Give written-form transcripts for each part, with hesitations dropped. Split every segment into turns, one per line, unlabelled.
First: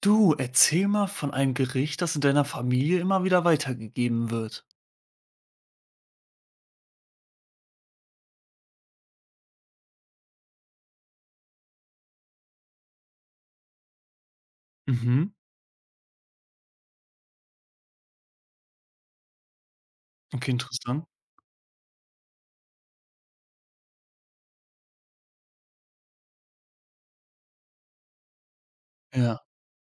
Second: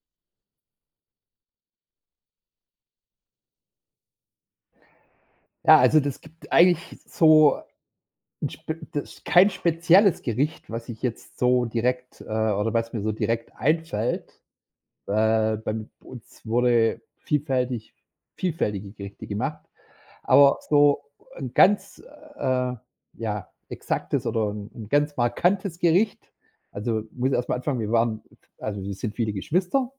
Du, erzähl mal von einem Gericht, das in deiner Familie immer wieder weitergegeben wird.
Ja, also das gibt eigentlich so 'n spe das kein spezielles Gericht, was ich jetzt so direkt, oder was mir so direkt einfällt.
Mhm.
Bei uns wurde vielfältige Gerichte gemacht,
Okay,
aber so
interessant.
'n ganz, äh, ja, exaktes oder 'n ganz markantes Gericht. Also, muss ich erst mal anfangen, wir waren also, wir sind viele
Ja.
Geschwister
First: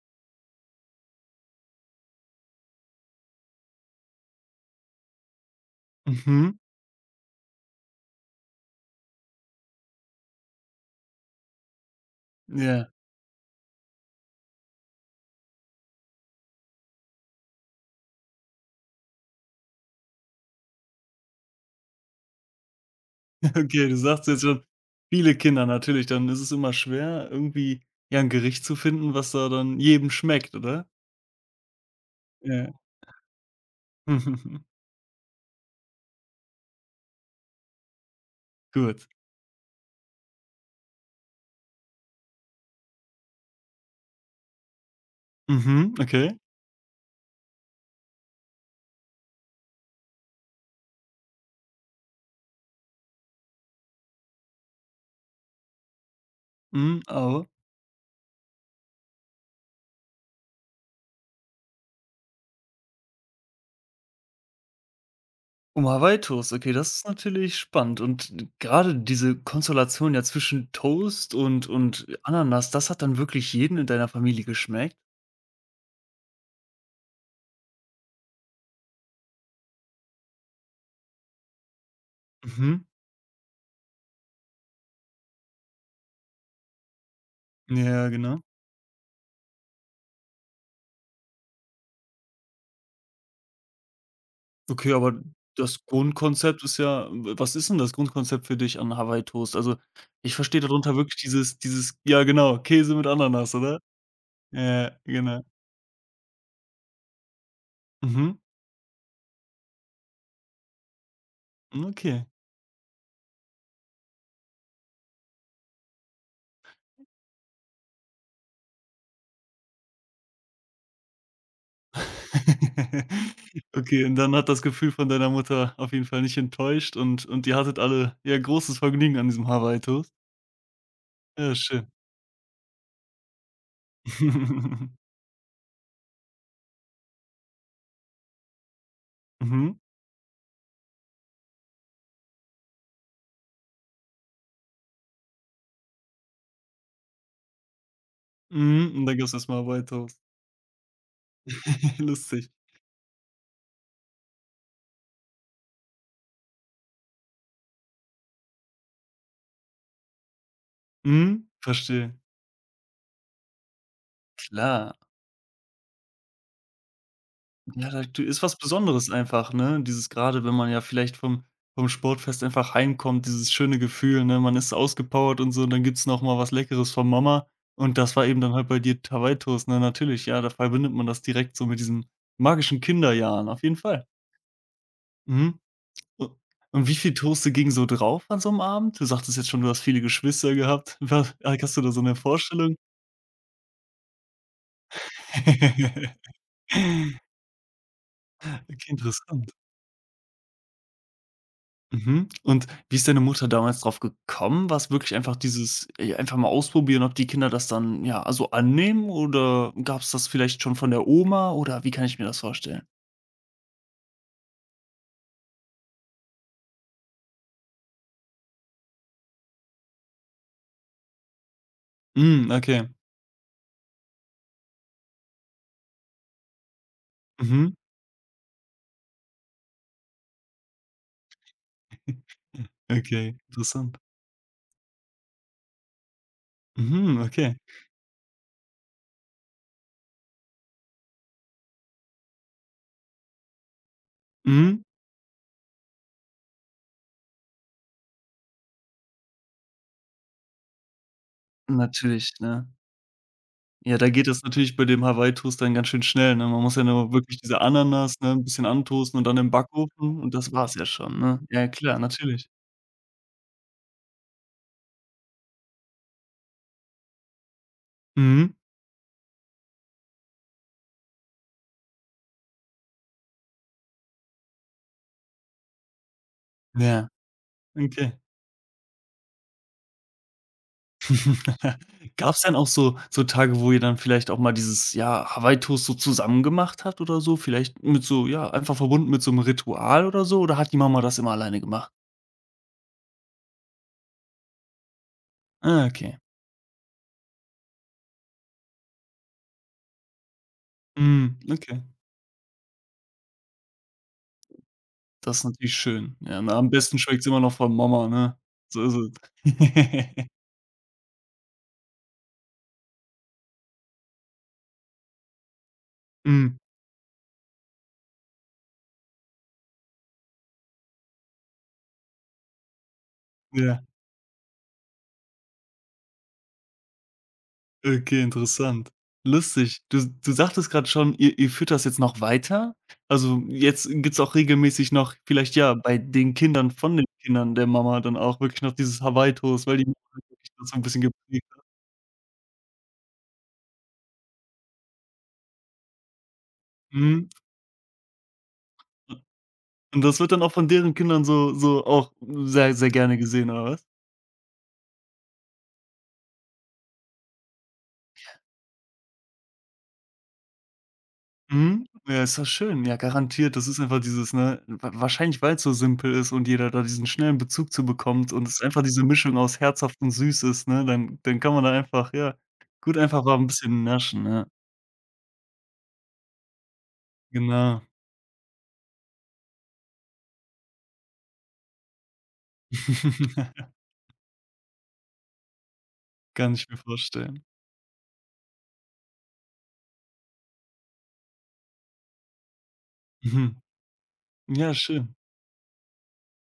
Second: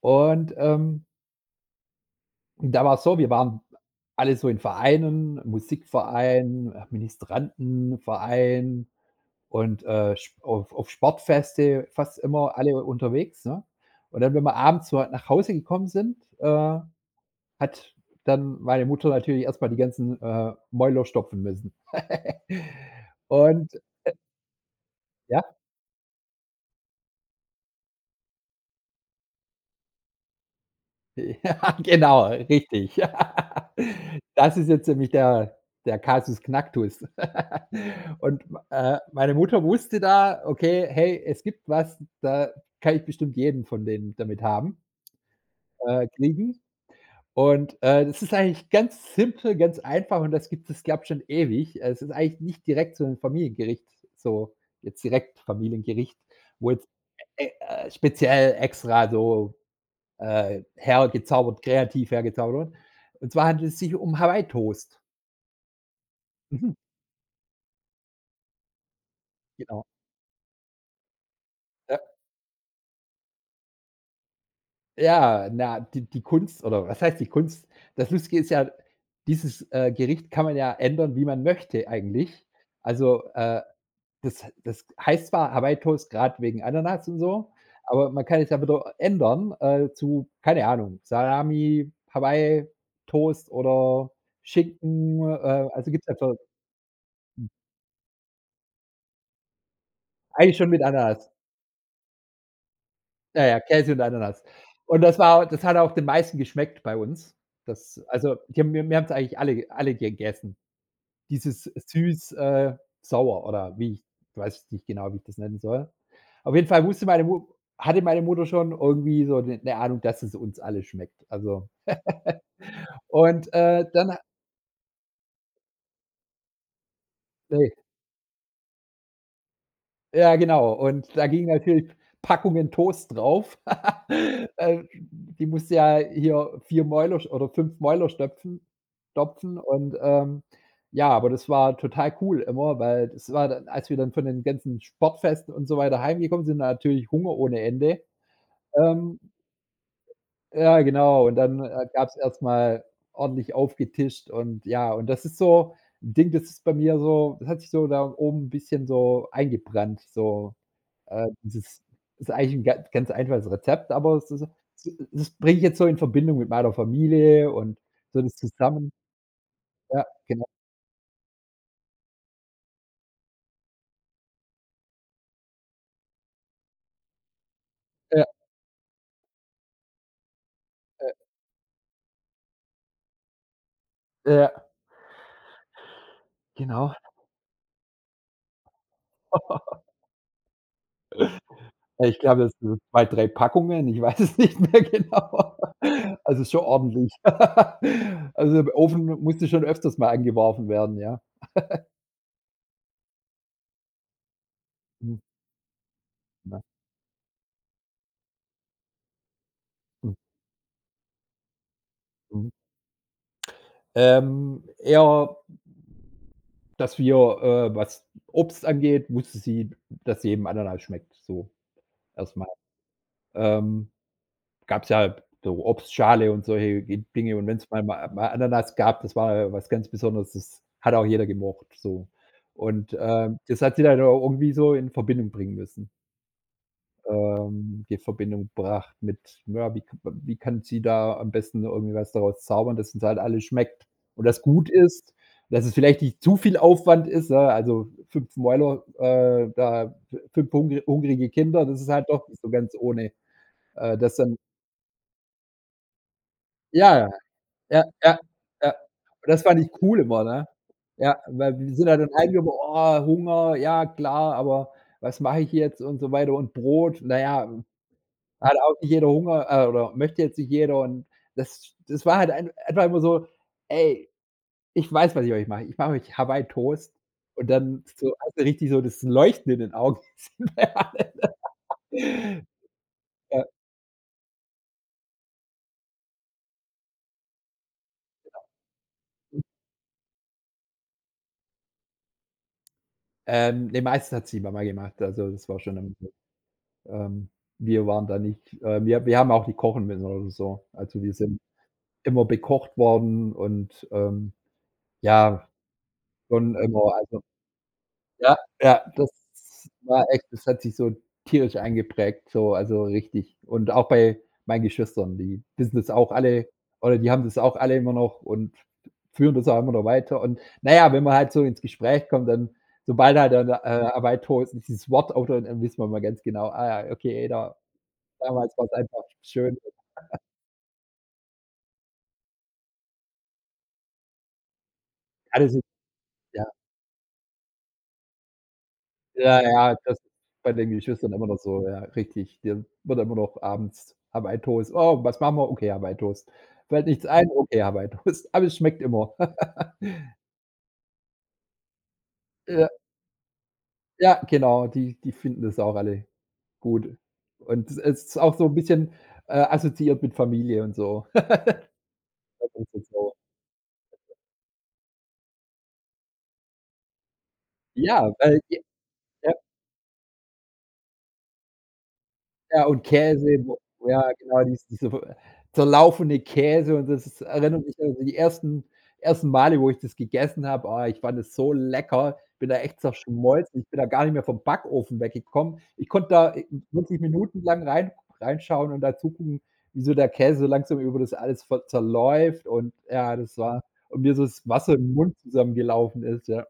und, da war's so, wir waren alle so in Vereinen,
Mhm.
Musikverein, Ministrantenverein und, sp auf Sportfeste fast immer alle
Ja.
unterwegs, ne? Und dann, wenn wir abends so nach Hause gekommen sind, hat dann meine Mutter natürlich erst mal die ganzen, Mäuler stopfen müssen. Und
Okay, du sagst jetzt schon, viele
ja?
Kinder natürlich, dann ist es immer schwer, irgendwie, ja, ein Gericht zu finden, was da dann jedem schmeckt, oder?
Ja, genau,
Ja.
richtig. Das ist jetzt nämlich der Kasus Knacktus. Und,
Gut.
meine Mutter wusste da: „Okay, hey, es gibt was, da kann ich bestimmt jeden von denen damit haben
Mhm, okay.
kriegen.“ Und, das ist eigentlich ganz simpel, ganz einfach und das gibt es, glaube ich, schon ewig. Es ist eigentlich nicht direkt so ein Familiengericht, so jetzt direkt Familiengericht, wo jetzt,
Mhm, aber
e speziell extra so hergezaubert, kreativ hergezaubert. Und zwar handelt es sich um Hawaii Toast.
Hummer-Wei-Toast,
Mhm.
okay, das ist natürlich spannend und gerade diese
Genau.
Konstellation ja zwischen Toast und
Ja,
und Ananas, das hat dann wirklich jeden in deiner Familie geschmeckt?
ja, na, die Kunst oder was heißt die Kunst? Das Lustige ist ja, dieses, Gericht kann man ja ändern, wie man möchte eigentlich.
Mhm.
Also, das heißt zwar Hawaii Toast gerade wegen Ananas und so,
Ja,
aber man kann
genau.
es ja wieder ändern, zu, keine Ahnung, Salami, Hawaii Toast oder
Okay, aber
Schinken,
das
also gibt's ja so
Grundkonzept ist ja w was ist denn das Grundkonzept für dich an Hawaii Toast? Also, ich
eigentlich
verstehe
schon mit
darunter wirklich
Ananas.
dieses ja genau, Käse mit
Ja,
Ananas,
ja,
oder?
Käse und Ananas.
Ja, genau.
Das hat auch den meisten geschmeckt bei uns. Das,
Mhm.
also, die haben wir wir haben's eigentlich alle gegessen. Dieses
Hm, okay.
süß, sauer oder wie ich weiß nicht genau, wie ich das nennen soll. Auf jeden Fall wusste meine Mu hatte meine Mutter schon irgendwie so 'ne Ahnung, dass es uns alle schmeckt. Also und,
Okay,
dann
und
ha
dann hat das Gefühl von deiner Mutter auf jeden Fall nicht enttäuscht und ihr
ne.
hattet alle, ja, großes Vergnügen an diesem Hawaii Toast.
Ja, genau. Und da ging
Ja,
natürlich
schön.
Packungen Toast drauf. Äh, die musste ja hier 4 Mäuler sch oder 5 Mäuler stopfen
Mhm.
und, ja, aber das war total cool immer, weil das war dann, als wir dann von den ganzen Sportfesten und so weiter heimgekommen sind, natürlich Hunger ohne Ende.
Mhm, und dann
Ähm,
gab's erstmal Hawaii Toast.
ja, genau. Und dann, gab's erst
Lustig.
mal ordentlich aufgetischt und ja, und das ist so ein Ding, das ist bei mir so das hat sich so da oben ein bisschen so eingebrannt, so,
Mhm,
dieses
verstehe.
ist eigentlich 'n ga ganz einfaches Rezept, aber es ist
Klar.
s das bringe ich jetzt so in Verbindung mit meiner Familie und
Ja, da
so
du
das
ist was
zusammen,
Besonderes einfach, ne?
ja,
Dieses
genau.
gerade, wenn man ja vielleicht vom Sportfest einfach heimkommt, dieses schöne Gefühl, ne? Man ist ausgepowert und so und dann gibt's noch mal was Leckeres von Mama. Und das
Ja,
war eben dann halt bei dir Hawaii-Toast, ne? Natürlich, ja, da verbindet man das direkt so mit diesen magischen Kinderjahren, auf jeden Fall.
ja, ja,
Mhm. U und
genau.
wie viel Toaste ging so drauf an so 'nem Abend? Du sagtest jetzt schon, du hast viele Geschwister gehabt. Wa hast du da so eine
Ich glaube, das
Vorstellung?
sind 2, 3 Packungen, ich weiß es nicht mehr genau. Also, ist schon ordentlich. Also, im
Okay,
Ofen musste
interessant.
schon öfters mal angeworfen werden, ja.
Mhm. Und wie ist deine Mutter damals drauf gekommen? War's wirklich
Mhm,
einfach dieses, einfach mal
ja.
ausprobieren, ob die Kinder das dann, ja, also annehmen oder gab es
Mhm,
das vielleicht schon von der Oma oder wie kann ich mir das
mhm.
vorstellen?
Eher, dass wir, was Obst angeht, wusste sie, dass jedem Ananas schmeckt, so erst mal.
Hm, okay.
Ähm Gab's ja so Obstschale und solche Dinge, und wenn's
Mhm.
mal Ananas gab, das war ja was ganz Besonderes, das hat auch jeder gemocht, so. Und,
Okay,
das hat sie
interessant.
dann auch irgendwie so in Verbindung bringen müssen.
Mhm, okay.
Die Verbindung gebracht mit, ja, wie kann sie da am besten irgendwie was daraus zaubern, dass uns halt alles schmeckt und das gut
Mhm.
ist, dass es vielleicht nicht zu viel Aufwand ist, ne? Also 5 Mäuler, da 5 hungrige Kinder, das ist halt doch
Natürlich,
nicht so
ne?
ganz ohne,
Ja, da
das
geht
dann
das natürlich bei dem Hawaii-Toast dann ganz schön schnell, ne? Man muss ja
ja.
nur wirklich diese
Ja,
Ananas,
ja,
ne, 'n bisschen
ja.
antoasten und
Und
dann
das
im
fand ich cool
Backofen
immer,
und
ne?
das war's ja schon,
Ja,
ne?
weil
Ja,
wir sind ja
klar,
dann
natürlich.
heimgekommen: „Oh, Hunger, ja klar, aber was mache ich jetzt?“ und so weiter, und Brot, na ja,
Mhm.
hat auch nicht jeder Hunger, oder möchte jetzt nicht jeder, und das war halt ein einfach immer so: „Ey, ich weiß, was ich euch mache. Ich mache euch Hawaii Toast“,
Ja,
und dann
okay.
so hast du richtig so das Leuchten in den Augen. Ja,
Gab's denn auch so
ja,
Tage, wo ihr dann vielleicht auch mal dieses, ja, Hawaii-Toast so zusammen gemacht habt oder so? Vielleicht mit so ja, einfach verbunden mit so einem Ritual oder so? Oder hat die Mama das immer alleine gemacht?
ne, meistens hat es die Mama gemacht, also das war schon
Ah,
am
okay.
Ähm, Wir waren da nicht, wir haben auch nicht kochen müssen oder so. Also, wir
Mhm,
sind
okay.
immer bekocht worden und,
Das ist
ja,
natürlich schön. Ja, na,
schon
am
immer,
besten
also
schmeckt's immer noch von Mama,
ja,
ne? So
ja,
ist
das
es.
war echt, das hat sich so tierisch eingeprägt, so, also richtig. Und auch bei meinen Geschwistern, die wissen das auch alle
Mhm,
oder die haben das auch alle immer noch und führen das auch immer noch weiter. Und naja, wenn man halt so ins Gespräch kommt, dann sobald halt dann,
ja.
Arbeit dieses Wort auftaucht, dann wissen wir mal ganz genau: „Ah ja, okay, da
Okay,
damals war's
interessant.
einfach schön.“
Lustig. Du sagtest gerade schon, ihr führt das jetzt noch weiter? Also, jetzt gibt's auch regelmäßig noch
Alle
vielleicht,
sind
ja, bei den
ja,
Kindern von den Kindern der Mama dann auch wirklich noch dieses
ja,
Hawaii-Toast,
ja,
weil die Mama
das ist
wirklich
bei den
das so ein bisschen
Geschwistern immer noch
geprägt hat.
so, ja, richtig. Dir wird immer noch abends Hawaii Toast: „Oh, was machen wir? Okay, Hawaii Toast. Fällt nichts ein?
Mhm.
Okay, Hawaii Toast.“ Aber es schmeckt immer.
Und das wird dann auch von deren Kindern so auch
Ja,
sehr, sehr gerne gesehen, oder was?
ja, genau, die finden das auch alle gut. Und es ist auch so 'n bisschen, assoziiert mit Familie und so.
Mhm. Ja, ist das
Das
schön.
ist
Ja,
so.
garantiert. Das ist einfach dieses, ne wa wahrscheinlich, weil es so simpel ist und jeder da diesen schnellen Bezug zu
Ja,
bekommt
weil
und
je
es einfach diese Mischung aus herzhaft und süß ist, ne, dann kann man da einfach, ja,
Ja, und
gut einfach mal
Käse,
ein
wo
bisschen
ja,
naschen,
genau,
ja.
diese zerlaufene Käse und das ist erinnert mich
Genau.
an die ersten Male, wo ich das gegessen habe. Ah, ich fand es so lecker, bin da echt zerschmolzen. Ich bin da gar nicht mehr vom Backofen weggekommen. Ich konnte da,
Kann ich mir
40 Minuten
vorstellen.
lang reinschauen und da zugucken, wie so der Käse so langsam über das alles ver zerläuft, und ja, das
Mhm.
war und mir so das
Ja,
Wasser im
schön.
Mund zusammengelaufen ist, ja.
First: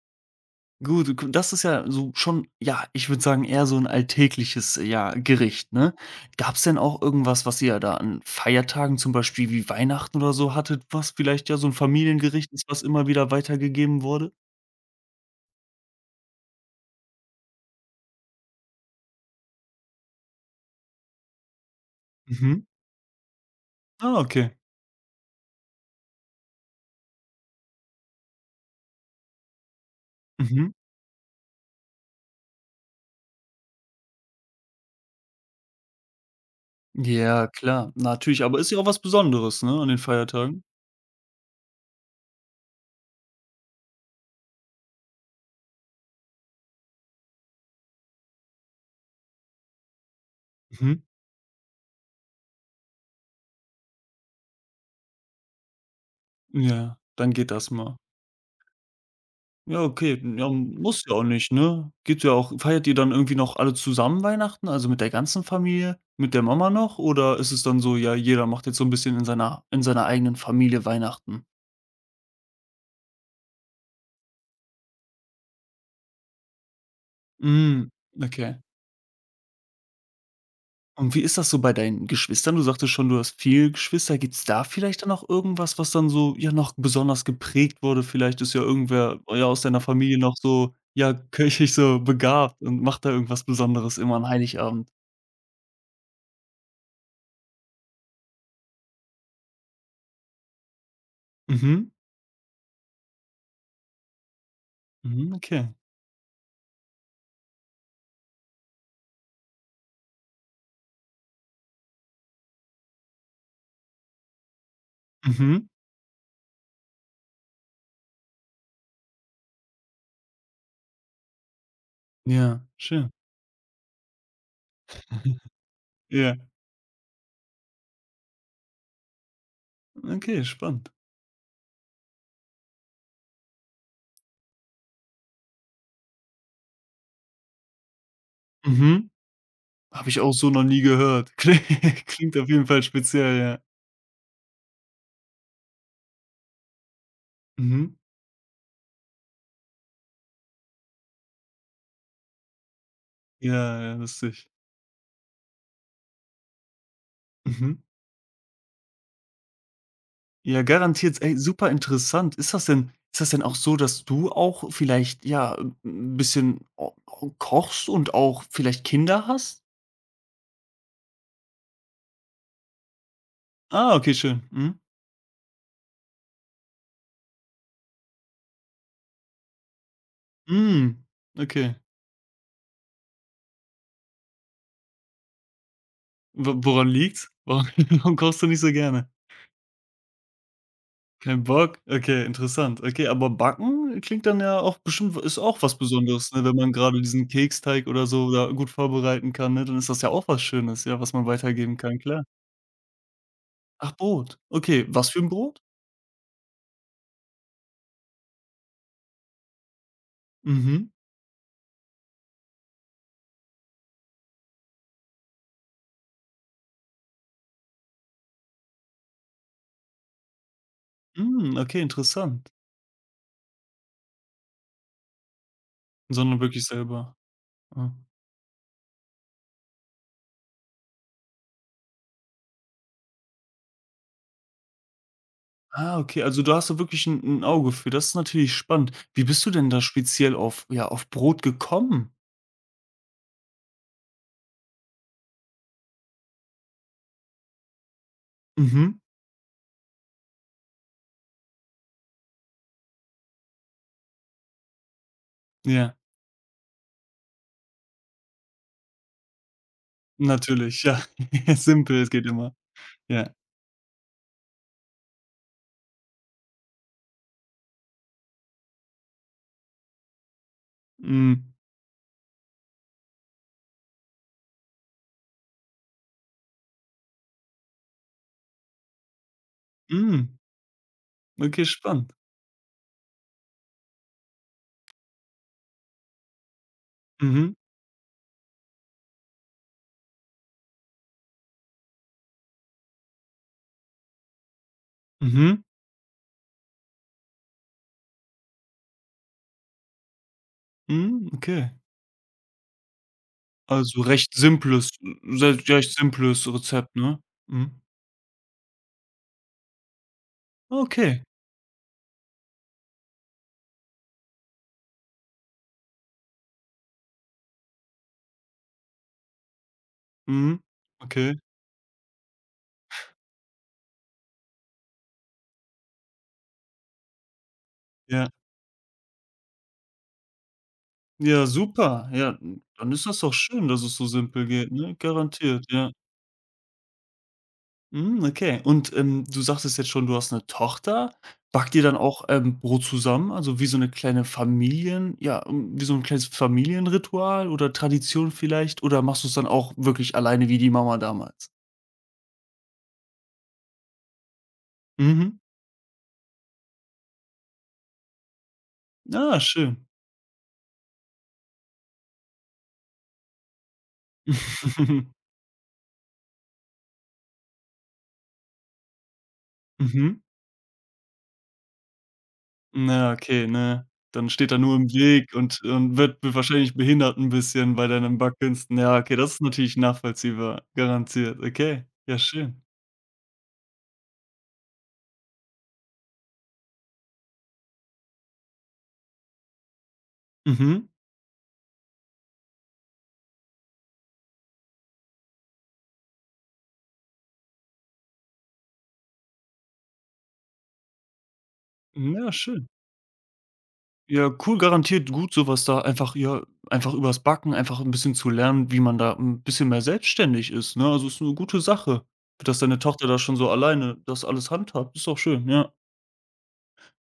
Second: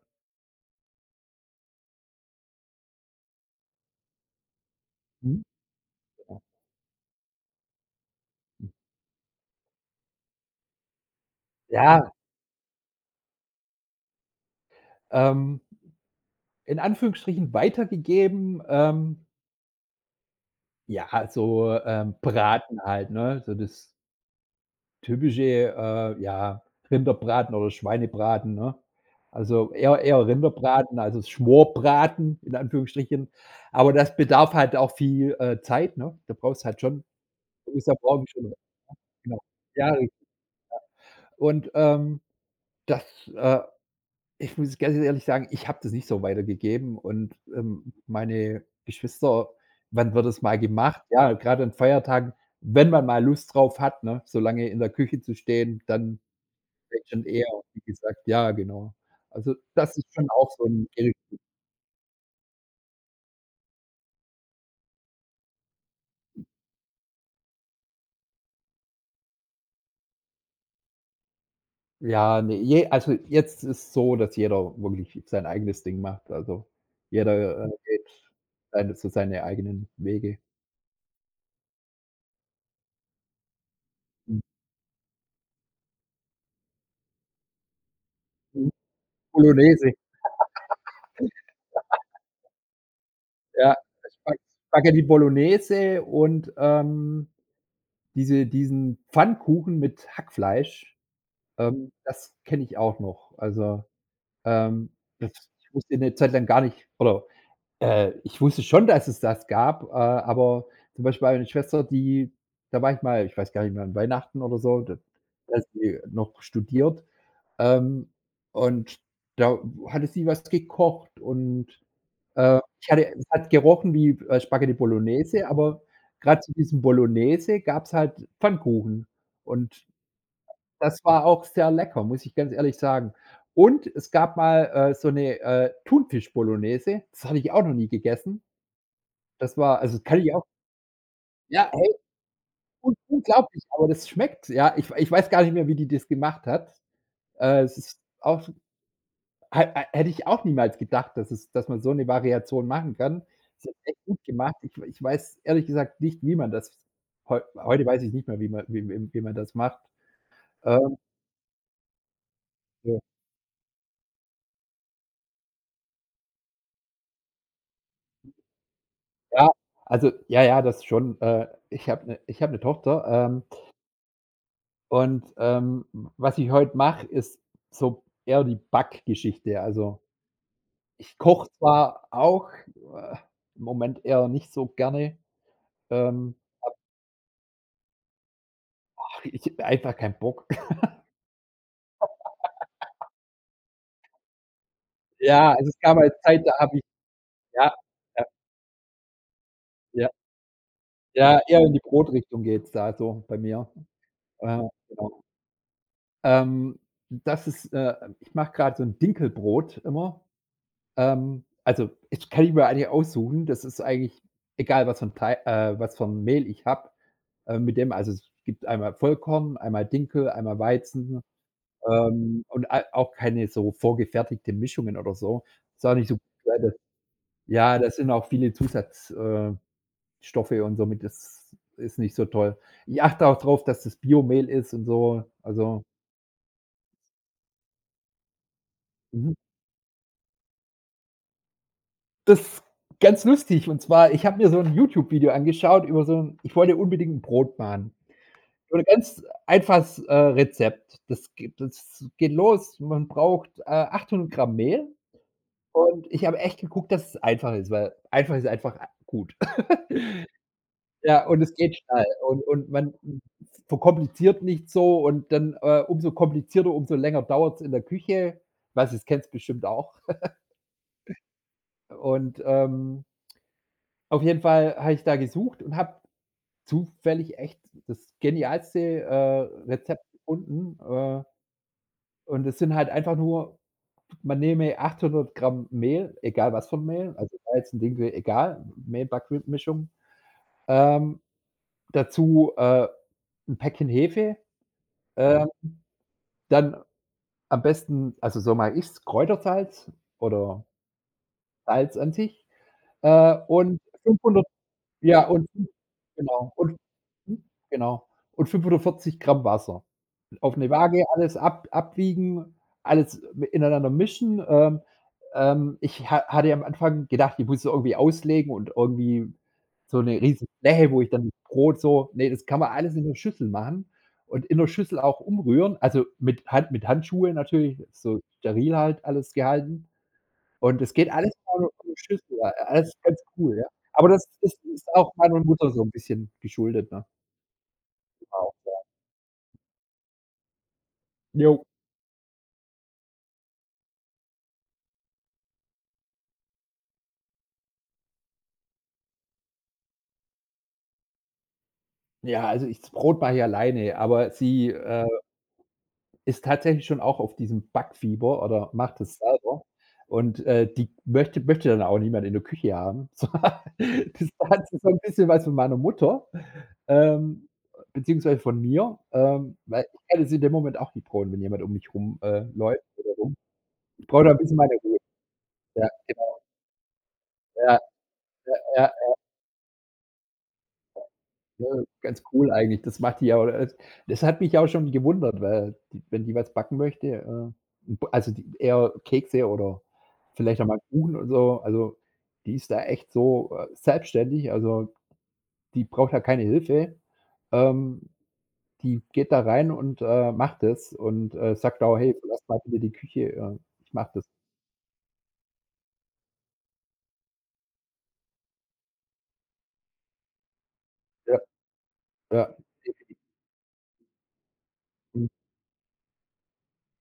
Gut, gu das ist ja so schon, ja, ich würde sagen, eher so ein alltägliches, ja,
Mhm.
Gericht, ne? Gab es denn auch irgendwas, was ihr da an Feiertagen, zum Beispiel wie Weihnachten oder so hattet, was vielleicht ja so ein
Ja,
Familiengericht ist, was immer wieder weitergegeben wurde?
ähm, in Anführungsstrichen weitergegeben, ja, so,
Mhm.
Braten halt, ne? So das
Ah, okay.
typische, ja, Rinderbraten oder Schweinebraten, ne? Also eher
Mhm.
Rinderbraten, also Schmorbraten in Anführungsstrichen. Aber das bedarf halt auch viel, Zeit, ne? Da brauchst halt schon,
Ja,
du bist
klar,
ja morgens
natürlich,
schon
aber ist ja auch was
genau.
Besonderes, ne, an
Ja,
den
richtig.
Feiertagen.
Und, das, äh ich muss ganz ehrlich sagen, ich habe das nicht so weitergegeben und, meine Geschwister wann wird es mal gemacht?
Mhm.
Ja, gerade an Feiertagen, wenn man mal Lust drauf hat, ne, so lange in der Küche zu stehen, dann
Ja,
vielleicht schon
dann
eher,
geht das
wie
mal.
gesagt, ja, genau. Also,
Ja,
das ist
okay,
schon
ja,
auch so ein.
muss ja auch nicht, ne? Geht ja auch feiert ihr dann irgendwie noch alle zusammen Weihnachten, also mit der ganzen Familie, mit der Mama noch? Oder ist es dann so, ja, jeder macht jetzt so ein bisschen in seiner eigenen Familie Weihnachten?
Ja, ne, je also, jetzt ist so, dass jeder wirklich sein eigenes Ding macht. Also, jeder,
Hm,
geht
okay.
seine eigenen Wege.
Und wie ist das so bei deinen Geschwistern? Du sagtest schon, du hast viele Geschwister.
Mhm.
Gibt's da vielleicht dann noch irgendwas, was dann so, ja, noch besonders geprägt wurde? Vielleicht ist ja
Hm,
irgendwer, ja, aus deiner
Bolognese.
Familie noch so, ja, kirchlich so begabt und macht da irgendwas
Ja,
Besonderes immer
ich
an Heiligabend.
backe die Bolognese und, diesen Pfannkuchen mit Hackfleisch,
Mhm,
das kenne ich auch noch. Also, ähm, das
mhm, okay.
ich wusste 'ne Zeit lang gar nicht oder, ich wusste schon, dass es das gab, aber zum Beispiel meine Schwester, die da war ich mal, ich weiß gar nicht mehr, an Weihnachten oder so, da hat
Mhm.
sie noch studiert, ähm, und da hatte sie was gekocht und
Ja,
ich
schön.
hatte es hat gerochen wie, Spaghetti Bolognese, aber
Ja,
grad zu diesem Bolognese gab's halt Pfannkuchen und
okay, spannend.
das war auch sehr lecker, muss ich ganz ehrlich sagen. Und es gab mal, so 'ne, Thunfisch-Bolognese, das hatte ich auch noch nie gegessen.
Mhm.
Das war, also,
Habe
kann
ich auch
ich auch,
so noch nie gehört.
ja, hey,
Klingt auf jeden Fall
un
speziell, ja.
unglaublich, aber das schmeckt, ja. Ich weiß gar nicht mehr, wie die das gemacht hat. Es
Mhm.
ist auch, Hä hä hätte ich auch niemals gedacht, dass man so 'ne Variation machen kann. Sie hat's
Ja, ja,
echt gut
lustig.
gemacht. Ich weiß ehrlich gesagt nicht, wie man das,
Mhm.
heute weiß ich nicht mehr, wie man das macht.
Ja,
Ähm,
garantiert, ey, super interessant. Ist das denn
so,
ist das denn auch so, dass du auch vielleicht, ja, 'n bisschen o o kochst und auch vielleicht Kinder
ja,
hast?
also, ja, ja, das schon. Ich habe 'ne Tochter, ähm,
Ah, okay, schön. Mhm.
und, w was ich heute mache, ist so eher die Backgeschichte. Also,
Hm,
ich koche
okay.
zwar auch, im Moment eher nicht so gerne, ähm,
Wo woran liegt's? Warum warum kochst du nicht so gerne?
ich habe einfach keinen Bock.
Kein Bock? Okay, interessant. Okay, aber backen klingt dann ja auch bestimmt ist
Ja,
auch
also,
was
es gab mal 'ne
Besonderes,
Zeit,
ne?
da
Wenn man
habe ich
gerade diesen
ja,
Keksteig oder
ja,
so da gut vorbereiten kann, ne, dann ist das
ja,
ja auch was Schönes, ja, was man
ja, eher in
weitergeben
die
kann, klar.
Brotrichtung geht's da so bei mir.
Ach, Brot.
Ja,
Okay, was für
genau.
ein Brot?
Ähm, das ist ich mache grad so 'n Dinkelbrot immer.
Mhm.
Also, ich mir eigentlich aussuchen. Das ist eigentlich egal, was für 'n Mehl ich habe, mit dem also, es gibt einmal Vollkorn, einmal Dinkel, einmal Weizen,
Hm, okay, interessant.
und a auch keine so vorgefertigte Mischungen oder so. Ist auch nicht so
Sondern wirklich selber.
ja,
Ah.
das sind auch viele Zusatz Stoffe und somit ist nicht so toll. Ich achte auch drauf, dass das Biomehl ist und so. Also,
Ah, okay, also da hast du wirklich ein 'n Auge für. Das ist natürlich spannend. Wie
mhm.
bist du denn da speziell auf ja, auf Brot gekommen?
Das ist ganz lustig, und zwar, ich habe mir so 'n YouTube-Video angeschaut über so 'n, ich wollte unbedingt 'n Brot machen. So 'n
Mhm.
ganz einfaches, Rezept. Das geht los, man braucht, 800 Gramm Mehl,
Ja,
und ich habe echt geguckt, dass es einfach ist, weil einfach ist einfach a gut.
natürlich, ja.
Ja, und es geht
Simpel,
schnell
es geht
und
immer.
man
Ja.
verkompliziert nicht so und dann, umso komplizierter, umso länger dauert's in der Küche. Weiß nicht, kennst bestimmt auch.
Mhm.
Und, auf jeden Fall habe ich da gesucht und habe zufällig echt das genialste, Rezept
Mhm.
gefunden,
Okay, spannend.
und es sind halt einfach nur, man nehme 800 Gramm Mehl, egal was für 'n Mehl, also
Mhm,
Weizen, Dinkel, egal, Mehl-Backmischung, ähm, dazu, 'n Päckchen Hefe, ähm,
mhm,
dann am besten, also so mag ich's, Kräutersalz oder
mhm, okay.
Salz an sich, und
Also recht
500,
simples
ja, und fün
Recht simples
genau, und
Rezept, ne?
mhm,
Mhm.
genau, und 540 Gramm Wasser. Auf 'ne Waage
Okay.
alles ab abwiegen, alles ineinander mischen. Ich ha hatte am Anfang gedacht, ich muss es irgendwie auslegen und irgendwie so 'ne riesen
Mhm.
Fläche, wo ich dann
Okay.
Brot, das kann man alles in der Schüssel machen und in der Schüssel auch umrühren, also mit Handschuhe natürlich, so
Ja.
steril halt alles gehalten. Und es geht alles
Ja,
von
super.
Schüssel,
Ja,
a alles
dann ist das
ganz
doch
cool, ja.
schön, dass es so
Aber das
simpel
ist,
geht,
ist
ne?
auch meiner
Garantiert,
Mutter so 'n
ja.
bisschen geschuldet, ne?
Mhm,
Genau.
okay. Und, du sagtest jetzt schon, du hast eine Tochter.
Jo.
Backt ihr dann auch, Brot zusammen? Also wie so eine kleine Familien ja, wie so ein kleines Familienritual oder Tradition vielleicht? Oder machst du es dann auch wirklich alleine wie die Mama damals?
Ja, also ich das Brot mache ich alleine, aber sie,
Mhm.
ist tatsächlich schon auch auf diesem Backfieber oder macht es
Ah,
selber
schön.
und, die möchte dann auch niemand in der Küche haben. So, das hat sie so 'n bisschen was von meiner Mutter, ähm, beziehungsweise von mir, weil ich
Mhm.
kann es in dem Moment auch nicht brauchen, wenn jemand um mich rum, läuft oder
Na,
rum.
okay, ne?
Ich brauche
Dann
da 'n
steht
bisschen
er
meine
nur im
Ruhe.
Weg und
Ja,
und wird
genau.
wahrscheinlich behindert ein bisschen
Ja,
bei deinen Backkünsten.
ja.
Ja, okay, das ist natürlich nachvollziehbar, garantiert.
Ja,
Okay, ja
ganz cool
schön.
eigentlich. Das macht die ja oder es das hat mich auch schon gewundert, weil die wenn die was backen möchte, b also die eher Kekse oder vielleicht auch mal
Mhm.
Kuchen und so. Also, die ist da echt so, selbstständig, also die braucht da keine Hilfe. Ähm, die geht da rein und, macht es und, sagt auch: „Hey,
Ja,
verlass mal
schön.
bitte die Küche, ich mache das.“
Ja, cool, garantiert gut, so was da einfach ja, einfach übers Backen einfach ein bisschen zu lernen, wie man da ein bisschen mehr selbstständig ist, ne? Also, ist eine
Ja,
gute Sache,
ja.
dass deine Tochter da schon so alleine das alles handhabt. Ist doch
Mhm,
schön, ja.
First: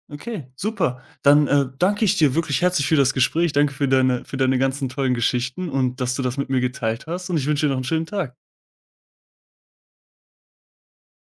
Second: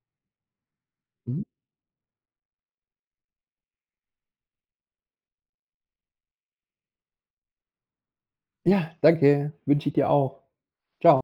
Okay, super.
mhm.
Dann, danke ich dir wirklich herzlich für das Gespräch. Danke für deine ganzen tollen Geschichten und dass du das mit mir geteilt hast und ich wünsche dir noch einen schönen Tag.
Ja, danke, wünsche ich dir auch. Tschau.